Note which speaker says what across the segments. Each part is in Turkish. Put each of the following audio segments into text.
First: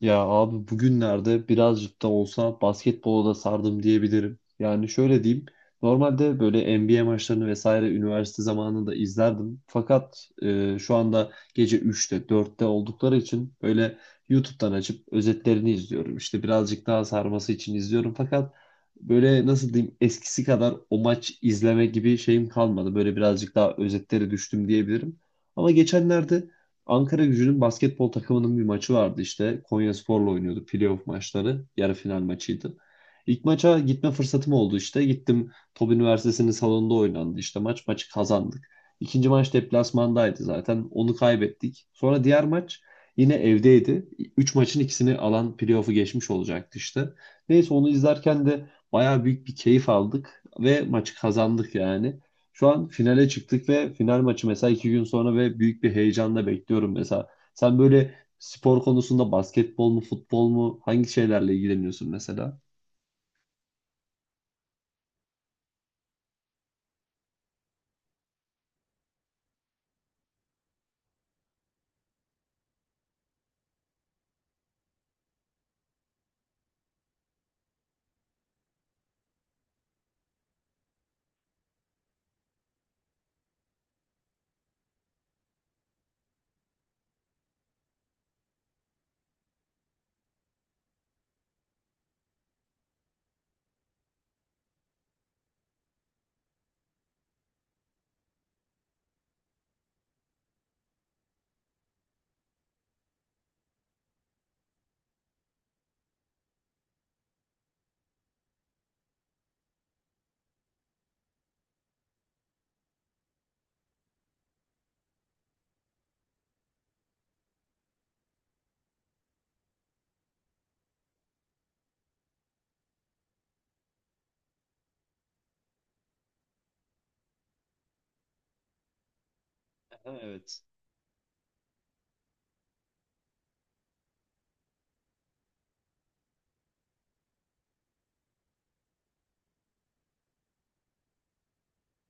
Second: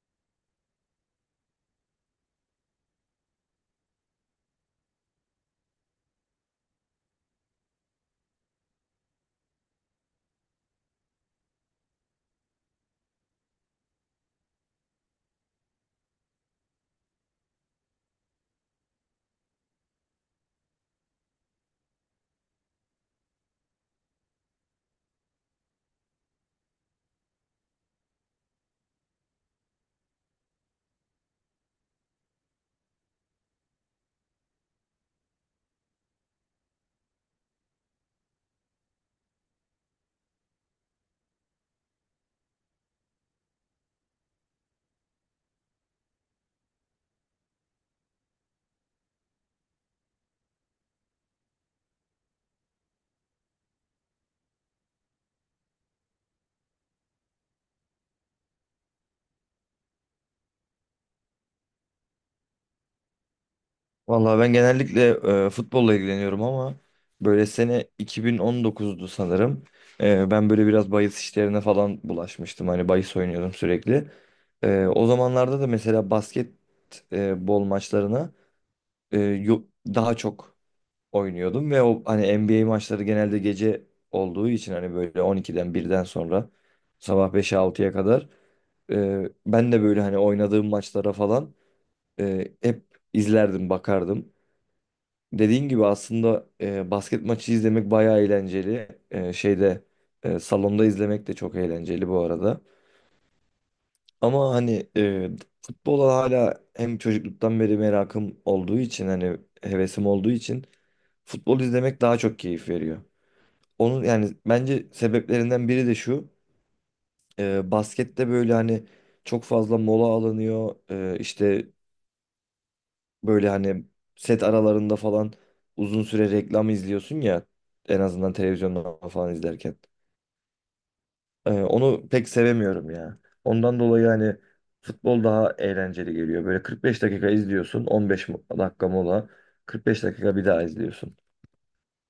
Speaker 1: Ya abi, bugünlerde birazcık da olsa basketbola da sardım diyebilirim. Yani şöyle diyeyim. Normalde böyle NBA maçlarını vesaire üniversite zamanında izlerdim. Fakat şu anda gece üçte dörtte oldukları için böyle YouTube'dan açıp özetlerini izliyorum. İşte birazcık daha sarması için izliyorum. Fakat böyle nasıl diyeyim, eskisi kadar o maç izleme gibi şeyim kalmadı. Böyle birazcık daha özetlere düştüm diyebilirim. Ama geçenlerde Ankara Gücü'nün basketbol takımının bir maçı vardı işte. Konyaspor'la oynuyordu, playoff maçları. Yarı final maçıydı. İlk maça gitme fırsatım oldu işte. Gittim, Top Üniversitesi'nin salonunda oynandı işte maç. Maçı kazandık. İkinci maç deplasmandaydı zaten. Onu kaybettik. Sonra diğer maç yine evdeydi. Üç maçın ikisini alan playoff'u geçmiş olacaktı işte. Neyse, onu izlerken de bayağı büyük bir keyif aldık ve maçı kazandık yani. Şu an finale çıktık ve final maçı mesela iki gün sonra ve büyük bir heyecanla bekliyorum mesela. Sen böyle spor konusunda basketbol mu, futbol mu, hangi şeylerle ilgileniyorsun mesela?
Speaker 2: Vallahi ben genellikle futbolla ilgileniyorum ama böyle sene 2019'du sanırım. Ben böyle biraz bahis işlerine falan bulaşmıştım. Hani bahis oynuyordum sürekli. O zamanlarda da mesela basketbol maçlarına e, yo- daha çok oynuyordum ve o hani NBA maçları genelde gece olduğu için hani böyle 12'den birden sonra sabah 5'e 6'ya kadar ben de böyle hani oynadığım maçlara falan hep izlerdim, bakardım. Dediğin gibi aslında basket maçı izlemek bayağı eğlenceli. Salonda izlemek de çok eğlenceli bu arada. Ama hani futbola hala hem çocukluktan beri merakım olduğu için hani hevesim olduğu için futbol izlemek daha çok keyif veriyor. Onun yani bence sebeplerinden biri de şu. Baskette böyle hani çok fazla mola alınıyor. İşte böyle hani set aralarında falan uzun süre reklam izliyorsun ya, en azından televizyonda falan izlerken.
Speaker 1: Aha, evet.
Speaker 2: Onu pek sevemiyorum ya. Ondan dolayı hani futbol daha eğlenceli geliyor. Böyle 45 dakika izliyorsun, 15 dakika mola, 45 dakika bir daha izliyorsun.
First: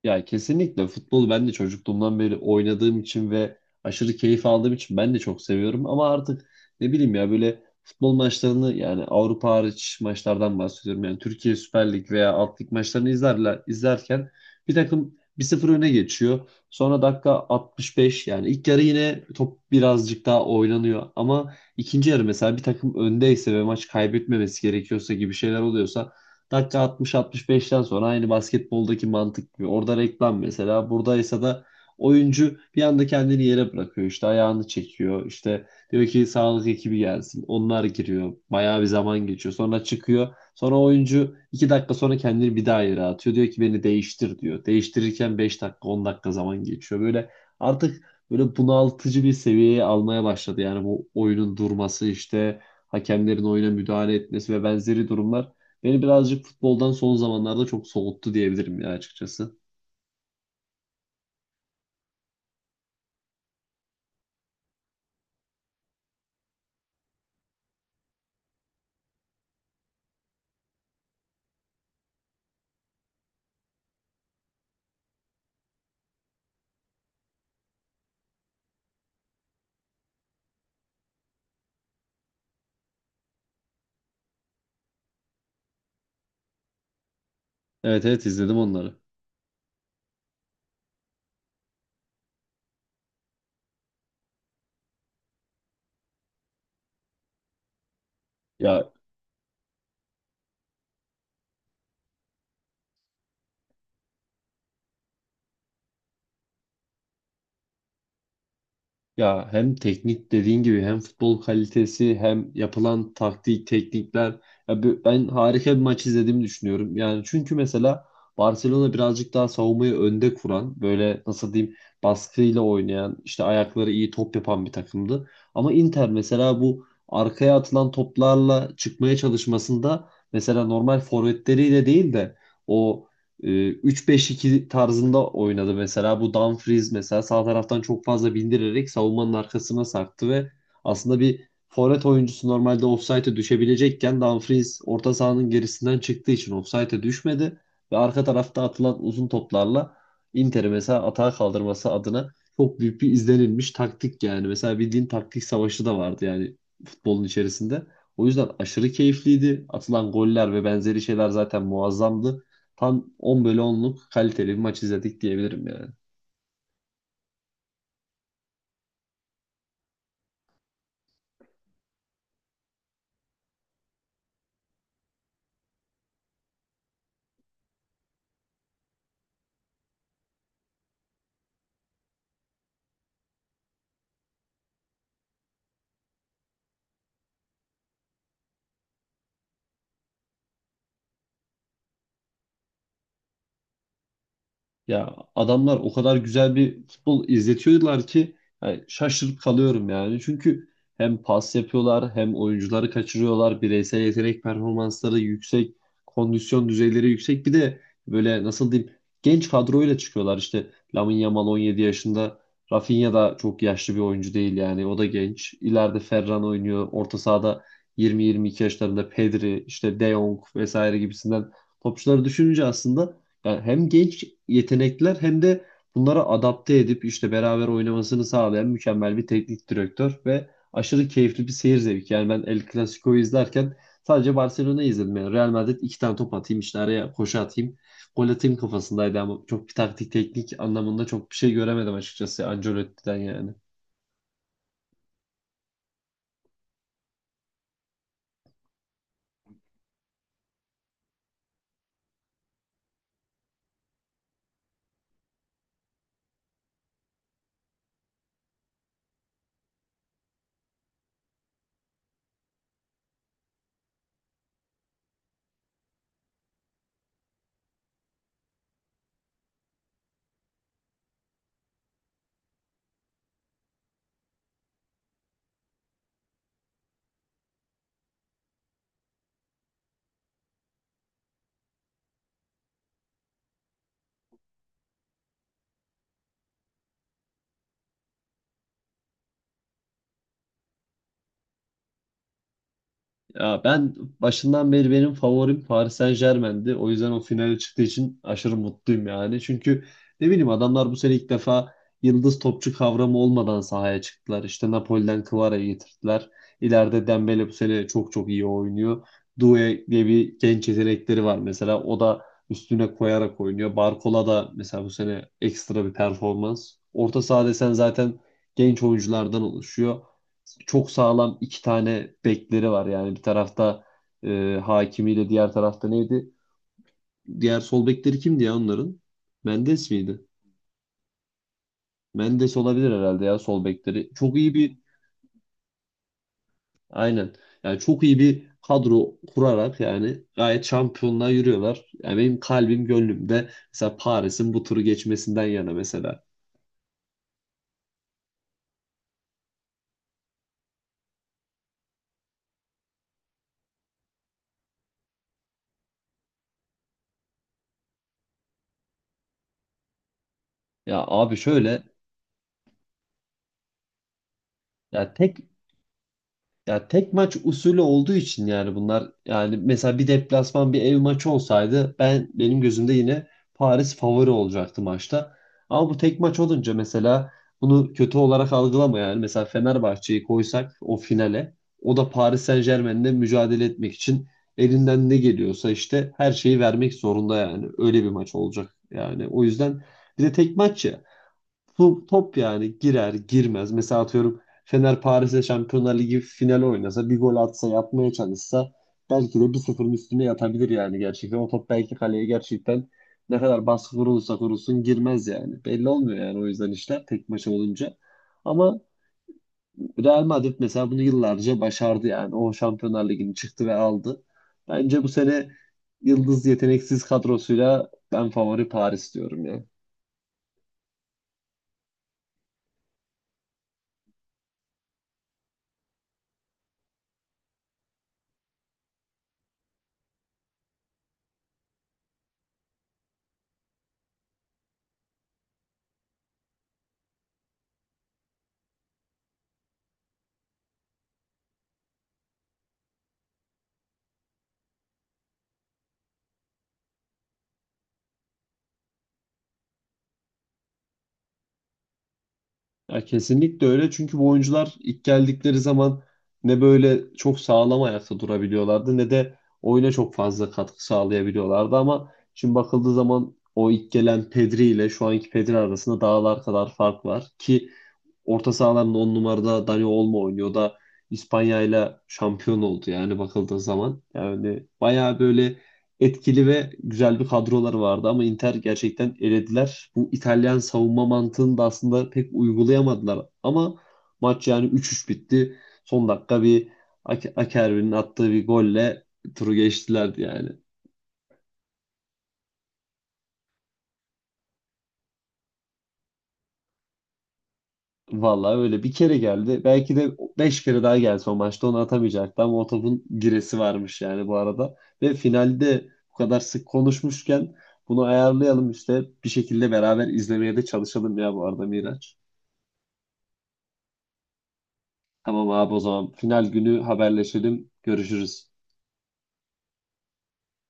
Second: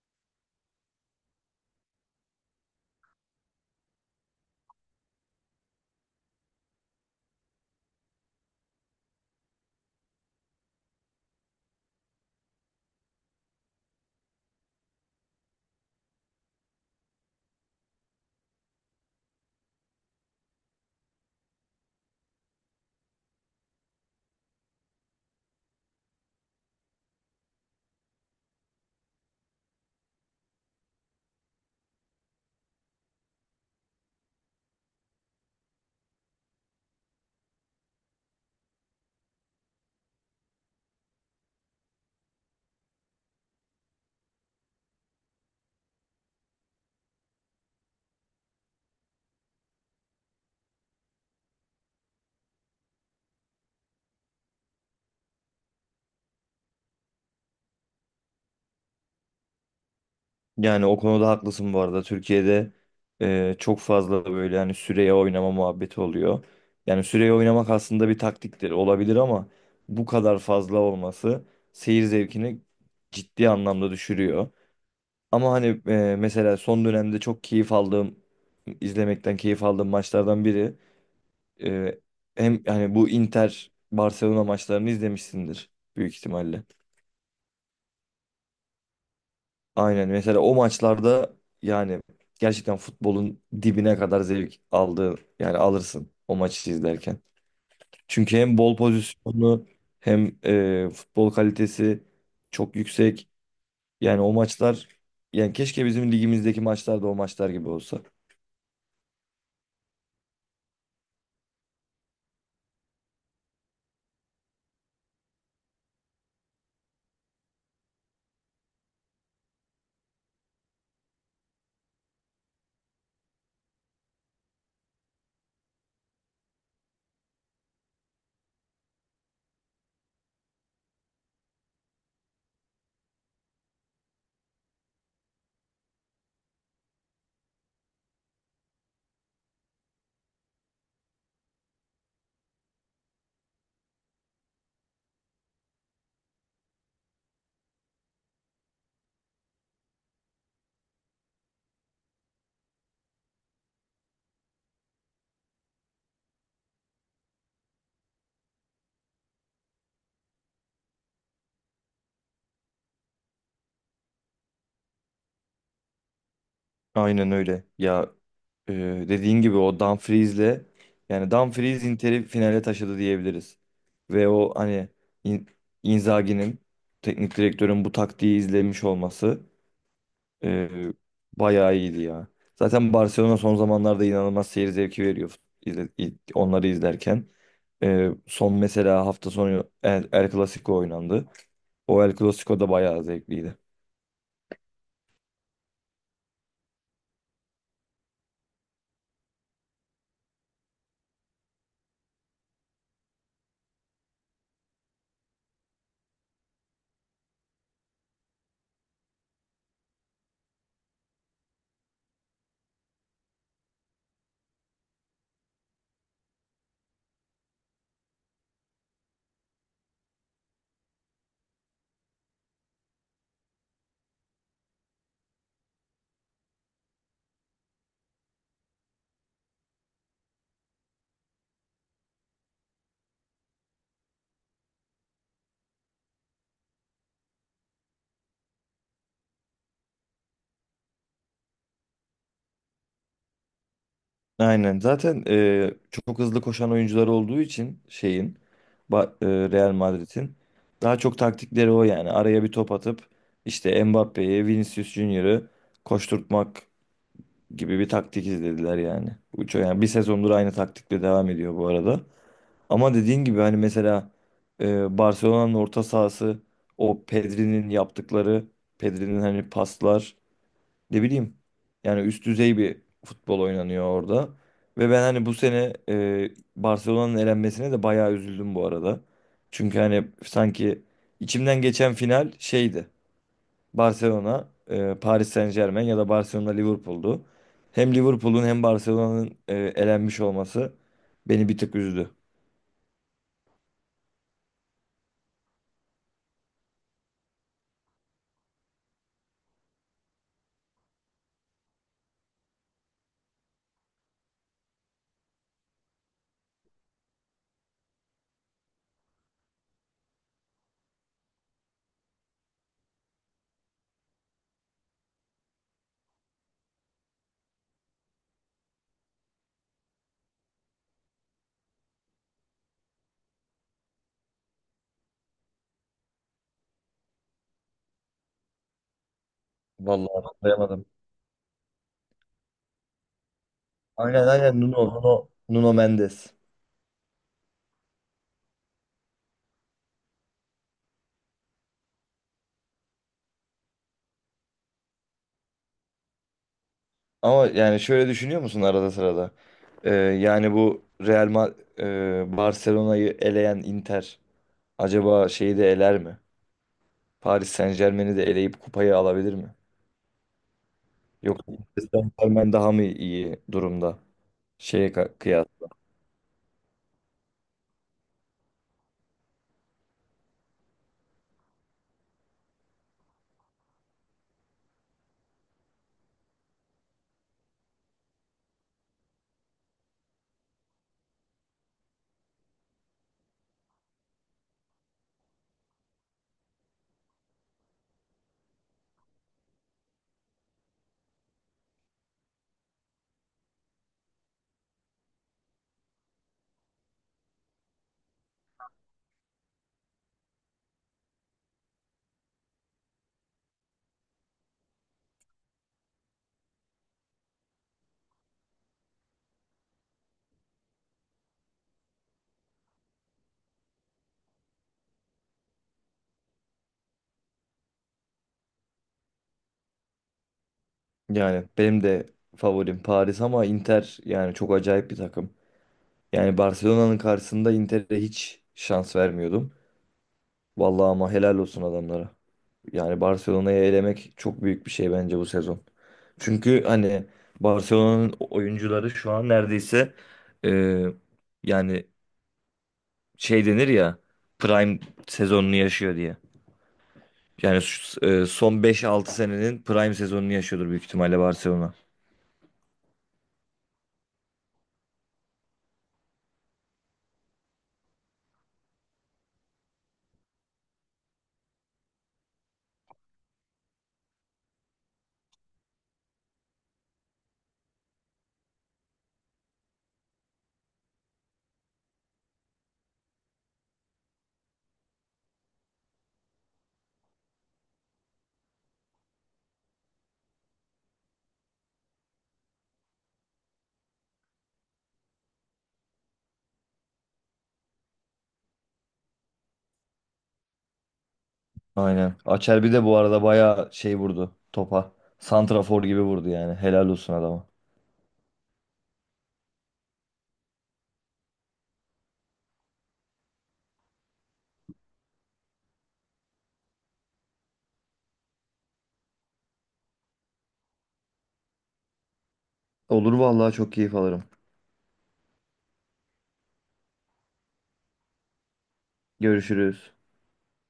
Speaker 1: Ya kesinlikle futbolu ben de çocukluğumdan beri oynadığım için ve aşırı keyif aldığım için ben de çok seviyorum. Ama artık ne bileyim ya, böyle futbol maçlarını, yani Avrupa hariç maçlardan bahsediyorum. Yani Türkiye Süper Lig veya Alt Lig maçlarını izlerler, izlerken bir takım bir sıfır öne geçiyor. Sonra dakika 65, yani ilk yarı yine top birazcık daha oynanıyor. Ama ikinci yarı mesela bir takım öndeyse ve maç kaybetmemesi gerekiyorsa gibi şeyler oluyorsa dakika 60-65'ten sonra aynı basketboldaki mantık gibi. Orada reklam mesela. Buradaysa da oyuncu bir anda kendini yere bırakıyor. İşte ayağını çekiyor. İşte diyor ki sağlık ekibi gelsin. Onlar giriyor. Bayağı bir zaman geçiyor. Sonra çıkıyor. Sonra oyuncu 2 dakika sonra kendini bir daha yere atıyor. Diyor ki beni değiştir diyor. Değiştirirken 5 dakika 10 dakika zaman geçiyor. Böyle artık böyle bunaltıcı bir seviyeye almaya başladı. Yani bu oyunun durması, işte hakemlerin oyuna müdahale etmesi ve benzeri durumlar beni birazcık futboldan son zamanlarda çok soğuttu diyebilirim ya, açıkçası.
Speaker 2: Yani o konuda haklısın bu arada. Türkiye'de çok fazla böyle yani süreye oynama muhabbeti oluyor. Yani süreye oynamak aslında bir taktiktir, olabilir, ama bu kadar fazla olması seyir zevkini ciddi anlamda düşürüyor. Ama hani mesela son dönemde çok keyif aldığım, izlemekten keyif aldığım maçlardan biri, e, hem hani bu Inter Barcelona maçlarını izlemişsindir büyük ihtimalle.
Speaker 1: Evet evet, izledim onları.
Speaker 2: Aynen, mesela o maçlarda yani gerçekten futbolun dibine kadar zevk aldığı, yani alırsın o maçı izlerken. Çünkü hem bol
Speaker 1: Ya
Speaker 2: pozisyonu hem futbol kalitesi çok yüksek. Yani o maçlar, yani keşke bizim ligimizdeki maçlar da o maçlar gibi olsa.
Speaker 1: ya hem teknik dediğin gibi hem futbol kalitesi hem yapılan taktik teknikler, ya ben harika bir maç izlediğimi düşünüyorum. Yani çünkü mesela Barcelona birazcık daha savunmayı önde kuran, böyle nasıl diyeyim, baskıyla oynayan, işte ayakları iyi top yapan bir takımdı. Ama Inter mesela bu arkaya atılan toplarla çıkmaya çalışmasında mesela normal forvetleriyle değil de o e, 3-5-2 tarzında oynadı mesela. Bu Dumfries mesela sağ taraftan çok fazla bindirerek savunmanın arkasına sarktı ve aslında bir forvet oyuncusu normalde ofsayta düşebilecekken Dumfries orta sahanın gerisinden çıktığı için ofsayta düşmedi ve arka tarafta atılan uzun toplarla Inter'i mesela atağa kaldırması adına çok büyük bir izlenilmiş taktik yani. Mesela bildiğin taktik savaşı da vardı yani futbolun içerisinde. O yüzden aşırı keyifliydi. Atılan goller ve benzeri şeyler zaten muazzamdı. Tam 10 bölü onluk kaliteli bir maç izledik diyebilirim ya.
Speaker 2: Aynen öyle. Ya e, dediğin gibi o Dumfries'le, yani Dumfries Inter'i finale taşıdı diyebiliriz. Ve o hani In- Inzaghi'nin, teknik direktörün bu taktiği izlemiş olması e, bayağı iyiydi ya. Zaten Barcelona son zamanlarda inanılmaz seyir zevki veriyor onları izlerken. Son mesela hafta sonu El Clasico oynandı. O El Clasico da bayağı zevkliydi.
Speaker 1: Ya adamlar o kadar güzel bir futbol izletiyorlar ki yani şaşırıp kalıyorum yani. Çünkü hem pas yapıyorlar hem oyuncuları kaçırıyorlar. Bireysel yetenek performansları yüksek, kondisyon düzeyleri yüksek. Bir de böyle nasıl diyeyim, genç kadroyla çıkıyorlar. İşte Lamine Yamal 17 yaşında. Rafinha da çok yaşlı bir oyuncu değil yani. O da genç. İleride Ferran oynuyor. Orta sahada 20-22 yaşlarında Pedri, işte De Jong vesaire gibisinden topçuları düşününce aslında yani hem genç yetenekler hem de bunlara adapte edip işte beraber oynamasını sağlayan mükemmel bir teknik direktör ve aşırı keyifli bir seyir zevki. Yani ben El Clasico'yu izlerken sadece Barcelona'yı izledim. Yani Real Madrid iki tane top atayım, işte araya koşu atayım, gol atayım kafasındaydı ama çok bir taktik teknik anlamında çok bir şey göremedim açıkçası Ancelotti'den yani.
Speaker 2: Aynen. Zaten çok hızlı koşan oyuncular olduğu için Ba- Real Madrid'in daha çok taktikleri o yani. Araya bir top atıp işte Mbappe'yi, Vinicius Junior'ı koşturtmak gibi bir taktik izlediler yani. Uço yani bir sezondur aynı taktikle devam ediyor bu arada. Ama dediğin gibi hani mesela Barcelona'nın orta sahası, o Pedri'nin yaptıkları, Pedri'nin hani paslar, ne bileyim, yani üst düzey bir futbol oynanıyor orada. Ve ben hani bu sene Barcelona'nın elenmesine de bayağı üzüldüm bu arada. Çünkü hani sanki içimden geçen final şeydi. Barcelona, Paris Saint-Germain ya da Barcelona Liverpool'du. Hem Liverpool'un hem Barcelona'nın elenmiş olması beni bir tık üzdü.
Speaker 1: Ya ben başından beri benim favorim Paris Saint-Germain'di. O yüzden o finale çıktığı için aşırı mutluyum yani. Çünkü ne bileyim, adamlar bu sene ilk defa yıldız topçu kavramı olmadan sahaya çıktılar. İşte Napoli'den Kvara'yı getirdiler. İleride Dembele bu sene çok çok iyi oynuyor. Doué diye bir genç yetenekleri var mesela. O da üstüne koyarak oynuyor. Barcola da mesela bu sene ekstra bir performans. Orta saha desen zaten genç oyunculardan oluşuyor, çok sağlam iki tane bekleri var. Yani bir tarafta Hakimi'yle diğer tarafta neydi? Diğer sol bekleri kimdi ya onların? Mendes miydi?
Speaker 2: Vallahi anlayamadım.
Speaker 1: Mendes olabilir herhalde ya, sol bekleri.
Speaker 2: Aynen,
Speaker 1: Çok iyi
Speaker 2: aynen,
Speaker 1: bir
Speaker 2: Nuno Mendes.
Speaker 1: aynen. Yani çok iyi bir kadro kurarak yani gayet şampiyonluğa yürüyorlar. Yani benim kalbim gönlümde mesela Paris'in bu turu geçmesinden yana mesela.
Speaker 2: Ama yani şöyle düşünüyor musun arada sırada? Yani bu Barcelona'yı eleyen Inter acaba şeyi de eler mi? Paris Saint-Germain'i de eleyip kupayı alabilir mi?
Speaker 1: Ya abi
Speaker 2: Yoksa
Speaker 1: şöyle,
Speaker 2: Paris Saint-Germain daha mı iyi durumda? Şeye
Speaker 1: ya tek
Speaker 2: kıyas.
Speaker 1: Ya tek maç usulü olduğu için yani bunlar, yani mesela bir deplasman bir ev maçı olsaydı ben, benim gözümde yine Paris favori olacaktı maçta. Ama bu tek maç olunca mesela, bunu kötü olarak algılama, yani mesela Fenerbahçe'yi koysak o finale, o da Paris Saint-Germain'le mücadele etmek için elinden ne geliyorsa işte her şeyi vermek zorunda yani, öyle bir maç olacak yani. O yüzden bir de tek maç ya. Bu top yani girer girmez. Mesela atıyorum Fener Paris'e Şampiyonlar Ligi finali oynasa bir gol atsa yapmaya çalışsa belki de bir 0ın üstüne yatabilir yani, gerçekten. O top belki kaleye, gerçekten ne kadar baskı kurulursa kurulsun girmez yani. Belli olmuyor yani, o yüzden işler tek maça olunca. Ama Real Madrid mesela bunu yıllarca başardı yani. O Şampiyonlar Ligi'ni çıktı ve aldı. Bence bu sene yıldız yeteneksiz kadrosuyla ben favori Paris diyorum ya.
Speaker 2: Yani benim de favorim Paris ama Inter yani çok acayip bir takım. Yani Barcelona'nın karşısında Inter'e hiç şans vermiyordum. Vallahi ama helal olsun adamlara. Yani Barcelona'yı elemek çok büyük bir şey bence bu sezon. Çünkü hani Barcelona'nın oyuncuları şu an neredeyse, e, yani şey denir ya, prime sezonunu yaşıyor diye. Yani son beş altı senenin prime sezonunu yaşıyordur büyük ihtimalle Barcelona.
Speaker 1: Ya kesinlikle öyle çünkü bu oyuncular ilk geldikleri zaman ne böyle çok sağlam ayakta durabiliyorlardı ne de oyuna çok fazla katkı sağlayabiliyorlardı ama şimdi bakıldığı zaman o ilk gelen Pedri ile şu anki Pedri arasında dağlar kadar fark var ki orta sahaların 10 numarada Dani Olmo oynuyor da İspanya ile şampiyon oldu yani bakıldığı zaman. Yani bayağı böyle etkili ve güzel bir kadroları vardı ama Inter gerçekten elediler. Bu İtalyan savunma mantığını da aslında pek uygulayamadılar ama maç yani 3-3 bitti. Son dakika bir Akerbi'nin attığı bir golle turu geçtilerdi yani.
Speaker 2: Aynen. Acerbi de bu arada bayağı şey vurdu topa. Santrafor gibi vurdu yani. Helal olsun adama.
Speaker 1: Vallahi öyle, bir kere geldi. Belki de beş kere daha gelse o maçta onu atamayacaktı ama o topun giresi varmış yani, bu arada. Ve finalde, bu kadar sık konuşmuşken bunu ayarlayalım işte bir şekilde, beraber izlemeye de çalışalım ya bu arada Miraç.
Speaker 2: Olur vallahi, çok keyif alırım.
Speaker 1: Tamam abi, o zaman final günü haberleşelim. Görüşürüz.
Speaker 2: Görüşürüz.